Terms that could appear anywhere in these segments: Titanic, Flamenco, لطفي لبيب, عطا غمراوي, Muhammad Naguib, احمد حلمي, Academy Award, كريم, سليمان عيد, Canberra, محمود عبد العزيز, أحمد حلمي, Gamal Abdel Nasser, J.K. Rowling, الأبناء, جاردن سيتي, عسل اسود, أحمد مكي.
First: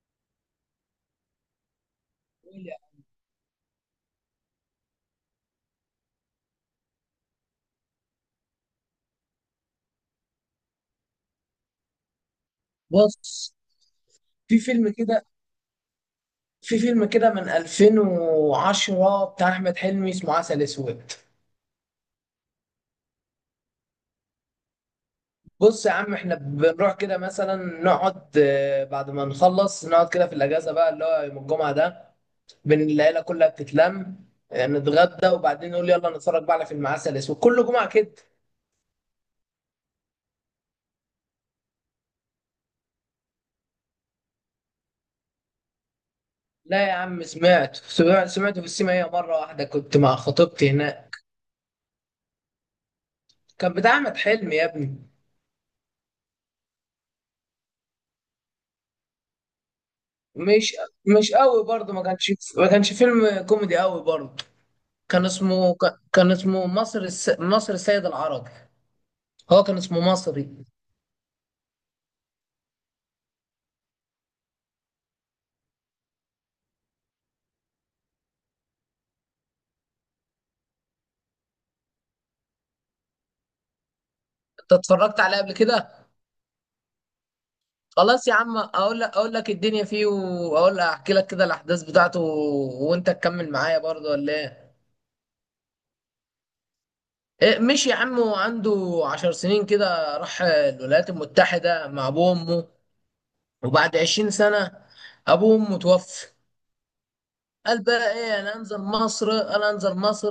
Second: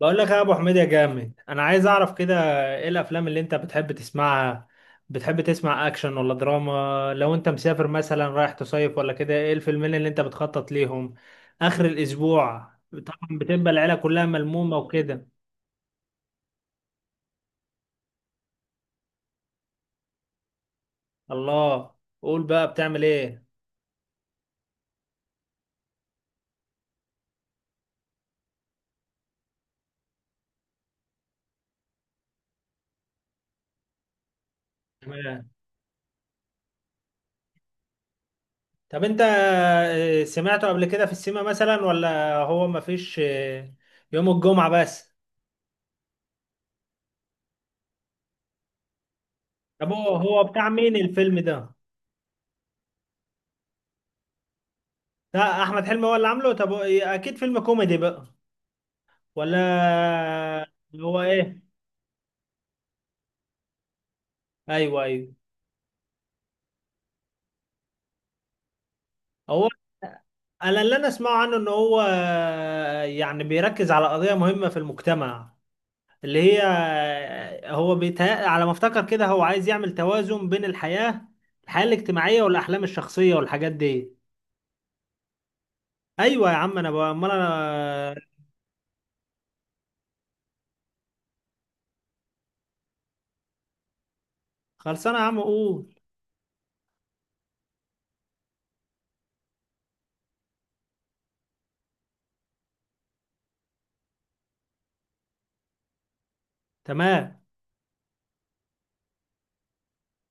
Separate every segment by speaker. Speaker 1: بقول لك يا ابو حميد يا جامد، انا عايز اعرف كده ايه الافلام اللي انت بتحب تسمعها. بتحب تسمع اكشن ولا دراما؟ لو انت مسافر مثلا رايح تصيف ولا كده، ايه الفيلمين اللي انت بتخطط ليهم اخر الاسبوع؟ طبعا
Speaker 2: بص.
Speaker 1: بتبقى العيله كلها
Speaker 2: في
Speaker 1: ملمومه
Speaker 2: فيلم كده
Speaker 1: وكده.
Speaker 2: في فيلم كده من 2010 بتاع احمد حلمي اسمه عسل اسود.
Speaker 1: الله، قول بقى بتعمل ايه.
Speaker 2: بص يا عم احنا بنروح كده مثلا نقعد آه، بعد ما نخلص نقعد كده في الاجازه بقى اللي هو يوم الجمعه ده بين العيله كلها بتتلم. نتغدى
Speaker 1: تمام.
Speaker 2: وبعدين نقول يلا نتفرج بقى على فيلم عسل اسود كل جمعه كده.
Speaker 1: طب انت سمعته قبل كده في السينما مثلا ولا هو مفيش، يوم الجمعه بس؟
Speaker 2: لا يا عم سمعته في السينما هي مره واحده
Speaker 1: طب
Speaker 2: كنت مع
Speaker 1: هو بتاع
Speaker 2: خطيبتي
Speaker 1: مين
Speaker 2: هناك.
Speaker 1: الفيلم ده؟
Speaker 2: كان بتاع احمد حلمي يا ابني.
Speaker 1: لا، احمد حلمي هو اللي عامله. طب هو اكيد فيلم كوميدي بقى ولا؟
Speaker 2: مش
Speaker 1: هو
Speaker 2: مش
Speaker 1: ايه؟
Speaker 2: قوي برضه، ما كانش فيلم كوميدي قوي برضه.
Speaker 1: ايوه،
Speaker 2: كان
Speaker 1: ايوه.
Speaker 2: اسمه مصر السيد العربي. هو
Speaker 1: هو
Speaker 2: كان اسمه مصري.
Speaker 1: انا اللي انا اسمعه عنه ان هو يعني بيركز على قضية مهمة في المجتمع، اللي هي هو بيتهيأ على ما افتكر كده هو عايز يعمل توازن بين الحياة الاجتماعية والاحلام الشخصية والحاجات دي.
Speaker 2: انت اتفرجت عليه قبل كده؟
Speaker 1: ايوه يا عم انا بقى، امال انا.
Speaker 2: خلاص يا عم اقول لك الدنيا فيه، واقول لك احكي لك كده الاحداث بتاعته وانت تكمل معايا برضه ولا ايه؟
Speaker 1: خلصانه يا عم قول.
Speaker 2: مش يا عم، وعنده 10 سنين كده راح الولايات المتحدة مع ابوه وامه، وبعد 20 سنة ابوه وامه توفى.
Speaker 1: تمام.
Speaker 2: قال بقى ايه؟ انا انزل مصر، انا انزل مصر.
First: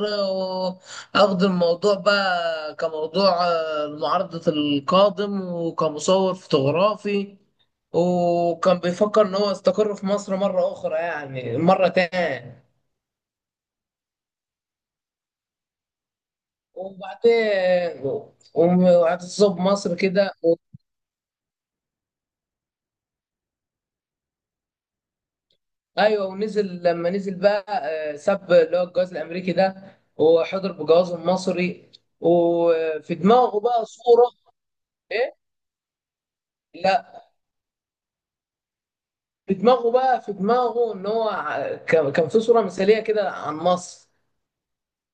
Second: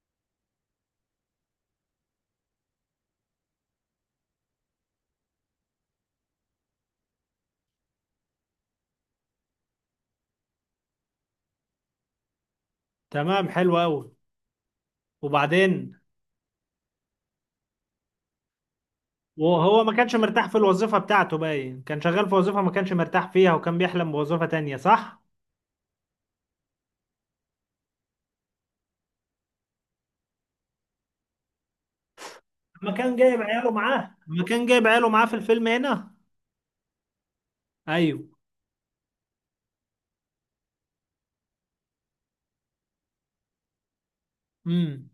Speaker 2: واخد الموضوع بقى كموضوع معارضة القادم وكمصور فوتوغرافي، وكان بيفكر ان هو يستقر في مصر مرة اخرى يعني مرة تاني.
Speaker 1: تمام، حلو قوي. وبعدين.
Speaker 2: وبعدين وهتصب
Speaker 1: وهو ما
Speaker 2: مصر
Speaker 1: كانش
Speaker 2: كده
Speaker 1: مرتاح في الوظيفة بتاعته، باين كان شغال في وظيفة ما كانش مرتاح فيها، وكان بيحلم بوظيفة تانية صح؟
Speaker 2: ايوه. ونزل لما نزل بقى، ساب اللي هو الجواز الامريكي ده وحضر بجوازه المصري،
Speaker 1: ما كان
Speaker 2: وفي
Speaker 1: جايب
Speaker 2: دماغه
Speaker 1: عياله
Speaker 2: بقى
Speaker 1: معاه،
Speaker 2: صورة.
Speaker 1: ما كان جايب عياله معاه في
Speaker 2: ايه؟
Speaker 1: الفيلم هنا؟
Speaker 2: لا.
Speaker 1: ايوه.
Speaker 2: في دماغه ان هو كان في صوره مثاليه كده عن مصر.
Speaker 1: امم.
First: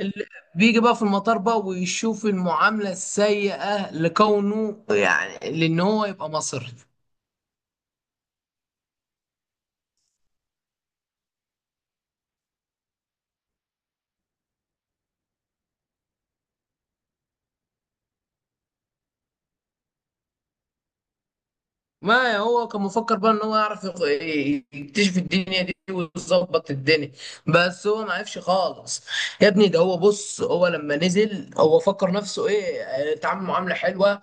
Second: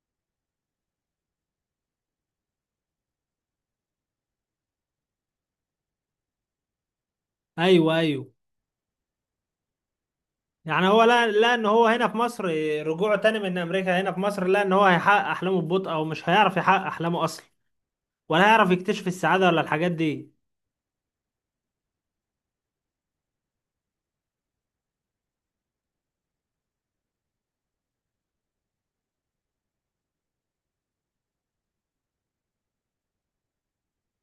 Speaker 2: اللي بيجي بقى في المطار بقى ويشوف المعامله السيئه لكونه يعني لان هو يبقى مصري.
Speaker 1: ايوه، ايوه. يعني هو، لا لا، ان هو هنا في مصر، رجوعه تاني من امريكا هنا في مصر، لا ان هو هيحقق احلامه ببطء او مش هيعرف يحقق احلامه اصلا، ولا هيعرف يكتشف السعادة ولا الحاجات دي.
Speaker 2: ما هو كان مفكر بقى ان هو يعرف يكتشف الدنيا دي ويظبط الدنيا، بس هو ما عرفش خالص. يا ابني ده هو، بص هو لما نزل هو فكر نفسه ايه؟ اتعامل معامله حلوه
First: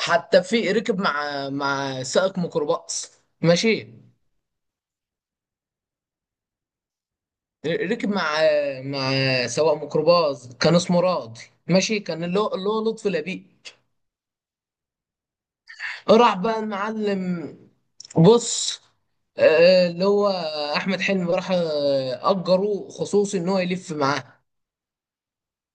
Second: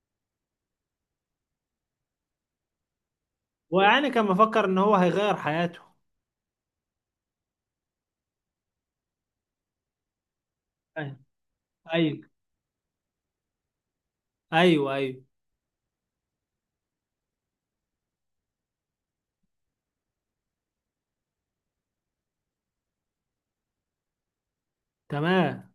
Speaker 2: حتى. في ركب مع سائق ميكروباص، ماشي.
Speaker 1: ويعني كان مفكر ان هو هيغير حياته.
Speaker 2: ركب مع مع سواق ميكروباص كان اسمه
Speaker 1: ايوه
Speaker 2: راضي، ماشي،
Speaker 1: ايوه
Speaker 2: كان اللي هو لطفي لبيب.
Speaker 1: ايوه ايوه.
Speaker 2: راح بقى المعلم. بص. اللي هو احمد حلمي راح اجروه خصوصي ان هو يلف معاه،
Speaker 1: تمام،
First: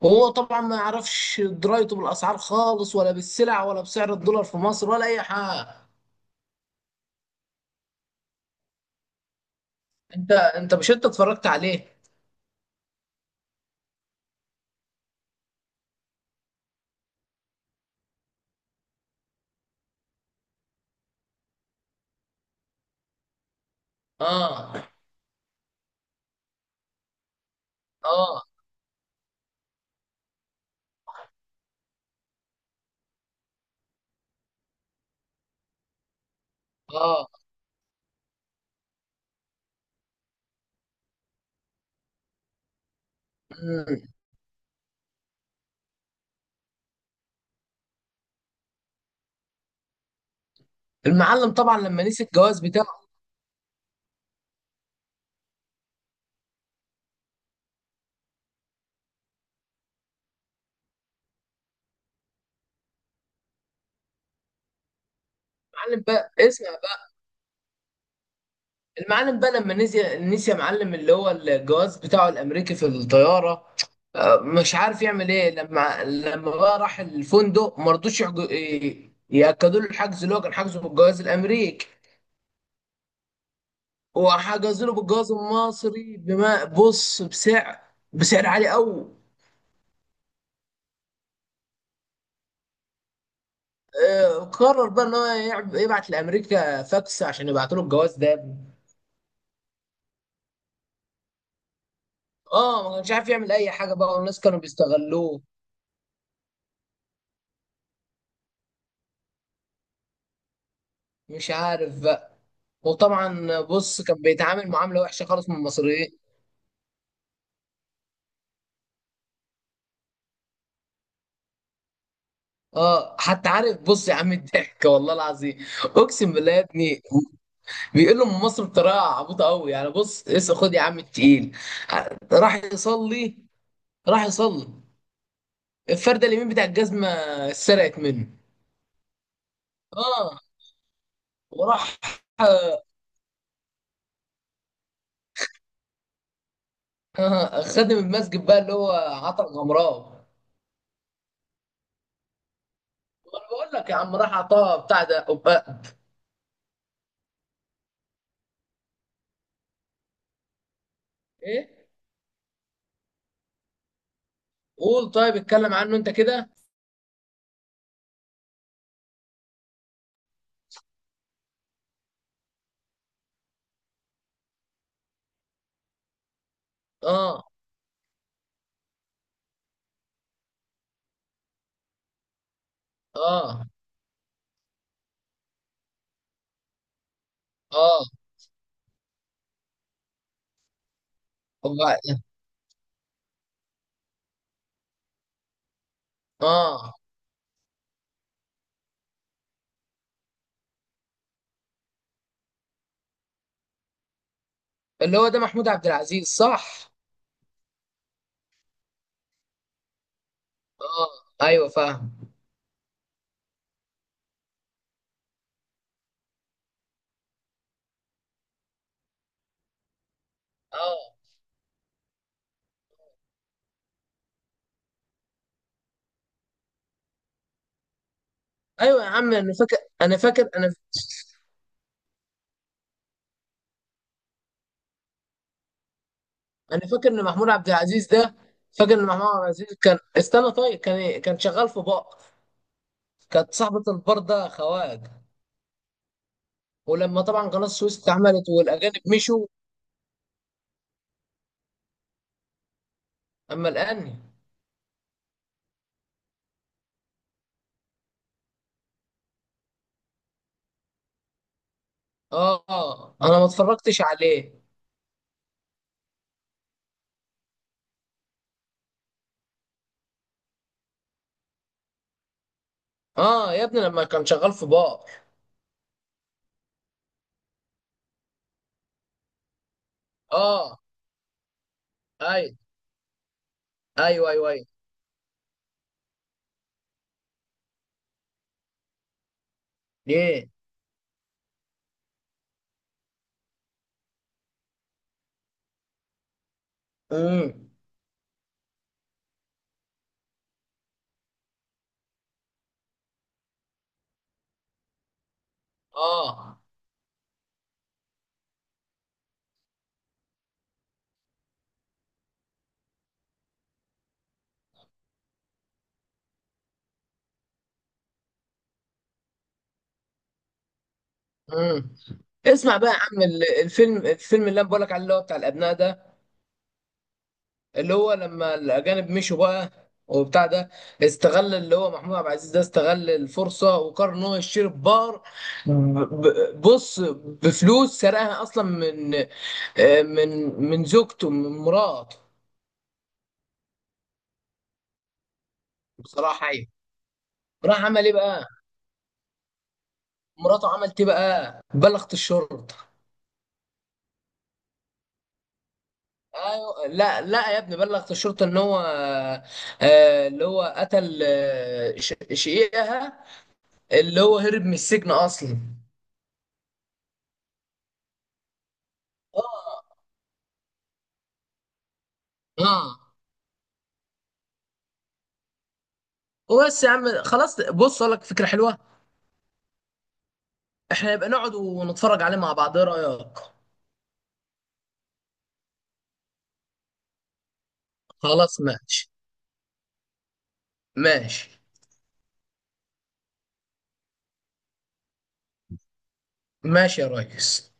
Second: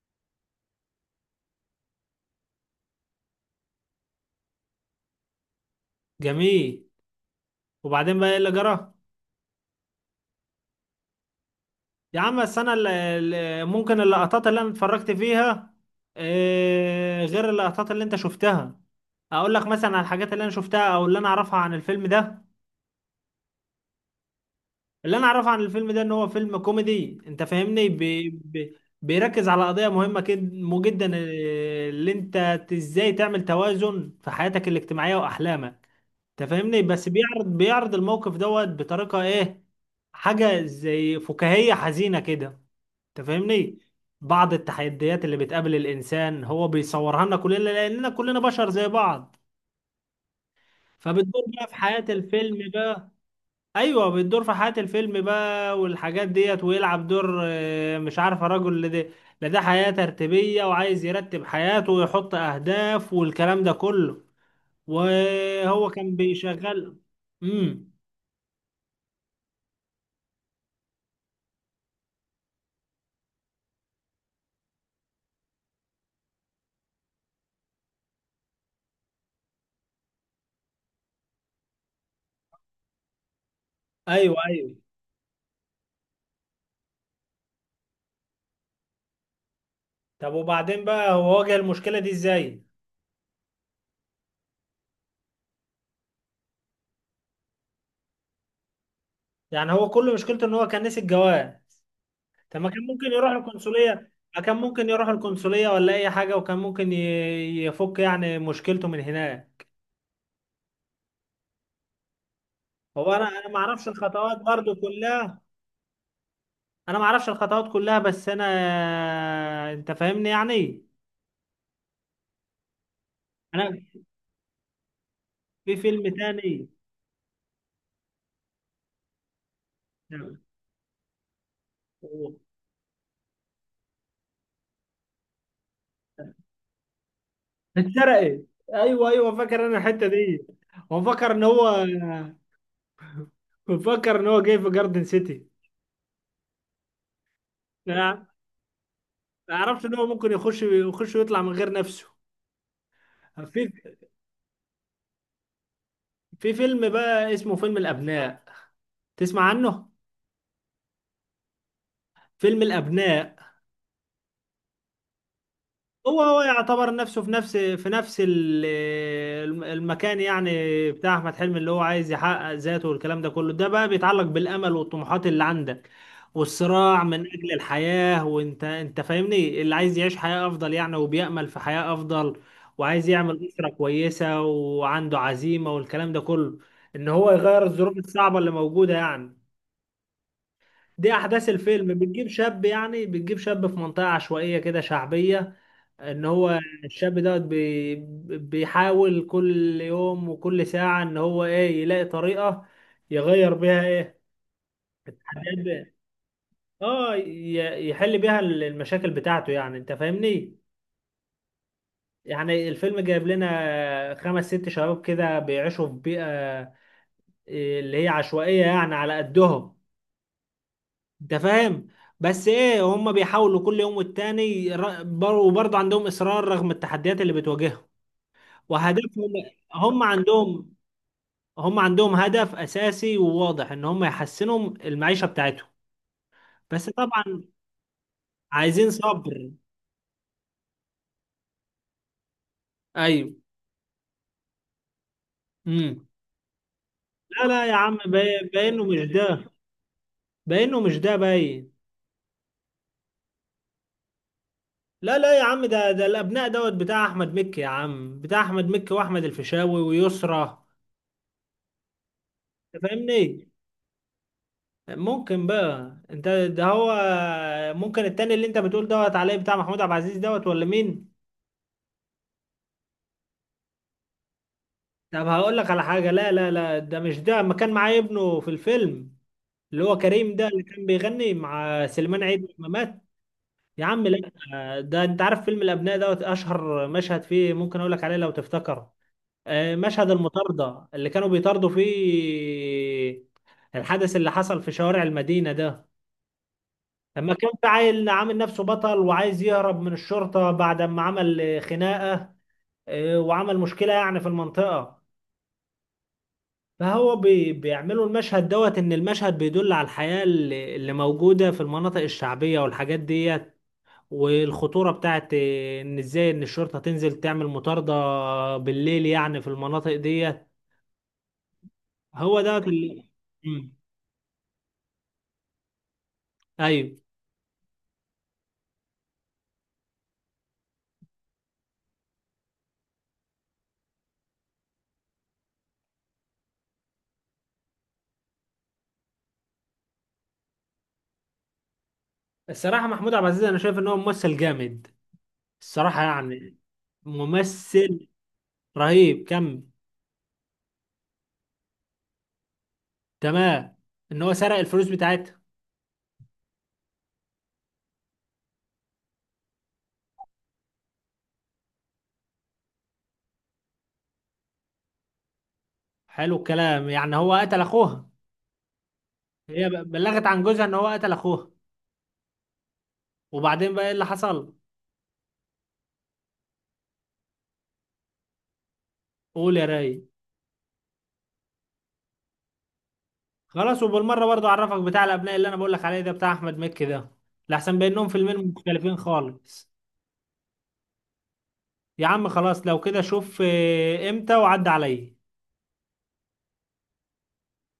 Speaker 2: وهو طبعا ما يعرفش درايته بالاسعار خالص ولا بالسلع ولا بسعر الدولار في مصر ولا اي حاجه.
Speaker 1: جميل. وبعدين بقى ايه اللي جرى؟
Speaker 2: انت مش، انت اتفرجت عليه؟
Speaker 1: يا عم بس انا ممكن اللقطات اللي انا اتفرجت فيها، غير اللقطات اللي انت شفتها. اقول لك مثلا على الحاجات اللي انا شفتها او اللي انا اعرفها عن الفيلم ده.
Speaker 2: اه.
Speaker 1: اللي انا اعرفه عن الفيلم ده ان هو فيلم كوميدي، انت فاهمني. بي
Speaker 2: اه.
Speaker 1: بي بيركز على قضية مهمة مو جدا، اللي انت ازاي تعمل توازن في حياتك الاجتماعية واحلامك. انت فاهمني. بس
Speaker 2: اه.
Speaker 1: بيعرض الموقف دوت بطريقة ايه؟ حاجة زي فكاهية حزينة كده، انت فاهمني.
Speaker 2: مم.
Speaker 1: بعض التحديات اللي بتقابل الانسان هو بيصورها لنا كلنا، لاننا كلنا بشر زي بعض. فبتدور
Speaker 2: المعلم
Speaker 1: بقى في
Speaker 2: طبعا لما
Speaker 1: حياة
Speaker 2: نسي الجواز
Speaker 1: الفيلم
Speaker 2: بتاعه.
Speaker 1: بقى. ايوه، بتدور في حياة الفيلم بقى والحاجات ديت، ويلعب دور، مش عارفه رجل، لا ده، لا ده حياة ترتيبية وعايز يرتب حياته ويحط اهداف والكلام ده كله. وهو
Speaker 2: المعلم
Speaker 1: كان
Speaker 2: بقى اسمع.
Speaker 1: بيشغل. امم.
Speaker 2: المعلم بقى لما نسي يا معلم اللي هو الجواز بتاعه الامريكي في الطياره. مش عارف يعمل ايه، لما بقى راح الفندق ما رضوش ياكدوا له الحجز اللي هو كان حاجزه بالجواز الامريكي،
Speaker 1: ايوه، ايوه.
Speaker 2: وحجزوا له بالجواز المصري بما بص بسعر عالي قوي.
Speaker 1: طب وبعدين بقى هو واجه المشكلة دي ازاي؟
Speaker 2: قرر بقى ان هو يبعت لامريكا فاكس عشان يبعتوا له الجواز ده.
Speaker 1: يعني هو كل مشكلته ان هو كان نسي الجواز. طب ما
Speaker 2: اه،
Speaker 1: كان
Speaker 2: ما كانش
Speaker 1: ممكن
Speaker 2: عارف
Speaker 1: يروح
Speaker 2: يعمل اي حاجه
Speaker 1: القنصلية،
Speaker 2: بقى، والناس
Speaker 1: ما كان
Speaker 2: كانوا
Speaker 1: ممكن يروح
Speaker 2: بيستغلوه.
Speaker 1: القنصلية ولا أي حاجة وكان ممكن يفك يعني مشكلته من هناك.
Speaker 2: مش عارف.
Speaker 1: هو أنا ما
Speaker 2: وطبعا
Speaker 1: أعرفش
Speaker 2: بص كان
Speaker 1: الخطوات
Speaker 2: بيتعامل
Speaker 1: برضو
Speaker 2: معامله وحشه
Speaker 1: كلها.
Speaker 2: خالص من المصريين.
Speaker 1: أنا ما أعرفش الخطوات كلها بس أنا، أنت فاهمني يعني.
Speaker 2: اه، حتى عارف،
Speaker 1: أنا
Speaker 2: بص يا عم الضحك والله العظيم.
Speaker 1: في فيلم
Speaker 2: اقسم بالله يا
Speaker 1: تاني.
Speaker 2: ابني، بيقول له من مصر بطريقه عبيطه قوي، يعني بص اسا خد يا عم التقيل. راح يصلي، راح يصلي. الفرده اليمين بتاع الجزمه اتسرقت منه.
Speaker 1: اتسرقت. أيوه أيوه، فاكر أنا الحتة
Speaker 2: اه.
Speaker 1: دي. وفكر إن هو.
Speaker 2: وراح. آه
Speaker 1: وفكر إن هو جاي في جاردن سيتي.
Speaker 2: خادم
Speaker 1: أنا
Speaker 2: المسجد بقى اللي هو عطا
Speaker 1: ما أعرفش إن هو
Speaker 2: غمراوي.
Speaker 1: ممكن يخش ويطلع من غير نفسه.
Speaker 2: انا
Speaker 1: في
Speaker 2: بقول لك يا عم راح عطاه بتاع ده
Speaker 1: في فيلم بقى اسمه فيلم الأبناء، تسمع عنه؟
Speaker 2: ايه.
Speaker 1: فيلم الأبناء.
Speaker 2: قول طيب، اتكلم عنه انت
Speaker 1: هو
Speaker 2: كده.
Speaker 1: يعتبر نفسه في نفس المكان يعني، بتاع أحمد حلمي، اللي هو عايز يحقق ذاته والكلام ده كله. ده بقى بيتعلق بالأمل والطموحات اللي عندك والصراع من
Speaker 2: اه.
Speaker 1: أجل الحياة، وأنت فاهمني، اللي عايز يعيش حياة أفضل يعني، وبيأمل في حياة أفضل، وعايز يعمل
Speaker 2: اه.
Speaker 1: أسرة كويسة وعنده عزيمة والكلام ده كله، إن هو يغير الظروف
Speaker 2: اه.
Speaker 1: الصعبة اللي موجودة يعني. دي احداث الفيلم.
Speaker 2: هو
Speaker 1: بتجيب شاب يعني، بتجيب شاب في منطقة عشوائية كده شعبية، ان هو
Speaker 2: اه
Speaker 1: الشاب دوت بي بيحاول كل يوم وكل ساعة ان هو ايه، يلاقي طريقة يغير بيها ايه،
Speaker 2: اللي هو ده
Speaker 1: حاجات
Speaker 2: محمود عبد
Speaker 1: بقى.
Speaker 2: العزيز صح؟
Speaker 1: اه، يحل بيها المشاكل بتاعته يعني، انت فاهمني.
Speaker 2: اه. ايوه فاهم.
Speaker 1: يعني الفيلم جايب لنا خمس ست شباب كده بيعيشوا في بيئة، اللي هي عشوائية يعني على قدهم،
Speaker 2: اه.
Speaker 1: انت فاهم. بس ايه، هم بيحاولوا كل يوم والتاني وبرضه عندهم اصرار رغم التحديات اللي بتواجههم
Speaker 2: ايوه يا
Speaker 1: وهدفهم.
Speaker 2: عم انا فاكر.
Speaker 1: هم
Speaker 2: انا فاكر انا.
Speaker 1: عندهم هم عندهم هدف اساسي وواضح ان هم يحسنوا المعيشه بتاعتهم.
Speaker 2: انا
Speaker 1: بس
Speaker 2: فاكر ان
Speaker 1: طبعا
Speaker 2: محمود عبد العزيز ده.
Speaker 1: عايزين
Speaker 2: فاكر ان محمود عبد
Speaker 1: صبر.
Speaker 2: العزيز كان استنى، طيب كان إيه؟ كان شغال في بار.
Speaker 1: ايوه.
Speaker 2: كانت صاحبة البار ده خواج.
Speaker 1: امم.
Speaker 2: ولما
Speaker 1: لا
Speaker 2: طبعا
Speaker 1: لا
Speaker 2: قناة
Speaker 1: يا عم،
Speaker 2: السويس اتعملت
Speaker 1: باينه مش
Speaker 2: والاجانب
Speaker 1: ده،
Speaker 2: مشوا.
Speaker 1: باينه مش ده، باين.
Speaker 2: اما الان.
Speaker 1: لا لا يا عم، ده الابناء دوت بتاع احمد مكي يا عم، بتاع احمد مكي واحمد الفيشاوي ويسرى،
Speaker 2: اه.
Speaker 1: انت
Speaker 2: انا ما
Speaker 1: فاهمني.
Speaker 2: اتفرجتش عليه.
Speaker 1: ممكن بقى انت ده هو. ممكن التاني اللي انت بتقول دوت عليه بتاع محمود عبد العزيز دوت ولا مين؟
Speaker 2: اه يا ابني لما كان شغال في بار.
Speaker 1: طب هقول لك على حاجة. لا لا لا ده مش ده. ما كان معاه ابنه في الفيلم، اللي هو كريم ده اللي
Speaker 2: اه.
Speaker 1: كان بيغني مع سليمان عيد
Speaker 2: ايوه،
Speaker 1: لما مات. يا عم لا.
Speaker 2: ايوه، ايوه. ايوه.
Speaker 1: ده انت عارف فيلم الابناء دوت، اشهر مشهد فيه ممكن اقول لك عليه لو تفتكر. مشهد
Speaker 2: ليه.
Speaker 1: المطاردة اللي كانوا بيطاردوا فيه. الحدث اللي حصل في شوارع المدينة ده، لما كنت
Speaker 2: امم.
Speaker 1: عيل عامل نفسه بطل وعايز يهرب من الشرطة بعد ما عمل خناقة، وعمل مشكلة يعني في المنطقة.
Speaker 2: اه.
Speaker 1: فهو بي بيعملوا المشهد دوت، إن المشهد بيدل على الحياة اللي موجودة في المناطق الشعبية والحاجات ديت، والخطورة بتاعت، إن إزاي إن الشرطة تنزل تعمل مطاردة بالليل يعني في المناطق ديت.
Speaker 2: امم.
Speaker 1: هو دوت
Speaker 2: اسمع بقى يا
Speaker 1: اللي.
Speaker 2: عم
Speaker 1: مم.
Speaker 2: الفيلم اللي انا بقولك عليه اللي هو بتاع الابناء ده،
Speaker 1: أيوه.
Speaker 2: اللي هو لما الاجانب مشوا بقى وبتاع ده، استغل اللي هو محمود عبد العزيز ده استغل الفرصه وقرر ان هو يشتري بار. بص، بفلوس سرقها اصلا من من زوجته، من مراته.
Speaker 1: الصراحة محمود عبد العزيز أنا شايف إن هو ممثل جامد، الصراحة
Speaker 2: بصراحه
Speaker 1: يعني.
Speaker 2: ايوه. راح عمل
Speaker 1: ممثل
Speaker 2: ايه بقى؟
Speaker 1: رهيب. كمل.
Speaker 2: مراته عملت ايه بقى؟ بلغت الشرطه.
Speaker 1: تمام، ان هو سرق الفلوس بتاعتها.
Speaker 2: ايوه، لا لا يا ابني بلغت الشرطه ان هو اللي هو قتل شقيقها اللي هو هرب من السجن اصلا.
Speaker 1: حلو الكلام. يعني هو قتل اخوها. هي
Speaker 2: اه.
Speaker 1: بلغت عن جوزها ان هو قتل اخوها.
Speaker 2: اه.
Speaker 1: وبعدين بقى ايه اللي حصل؟
Speaker 2: وبس يا عم خلاص، بص اقول لك فكره حلوه.
Speaker 1: قول يا راي.
Speaker 2: احنا نبقى نقعد ونتفرج عليه مع بعض، ايه رايك؟
Speaker 1: خلاص، وبالمره برضو اعرفك بتاع الابناء اللي انا بقول لك عليه ده، بتاع احمد مكي ده، لحسن بينهم فيلمين
Speaker 2: خلاص
Speaker 1: مختلفين
Speaker 2: ماشي.
Speaker 1: خالص.
Speaker 2: ماشي.
Speaker 1: يا عم خلاص، لو كده شوف امتى وعد عليا.
Speaker 2: ماشي يا ريس.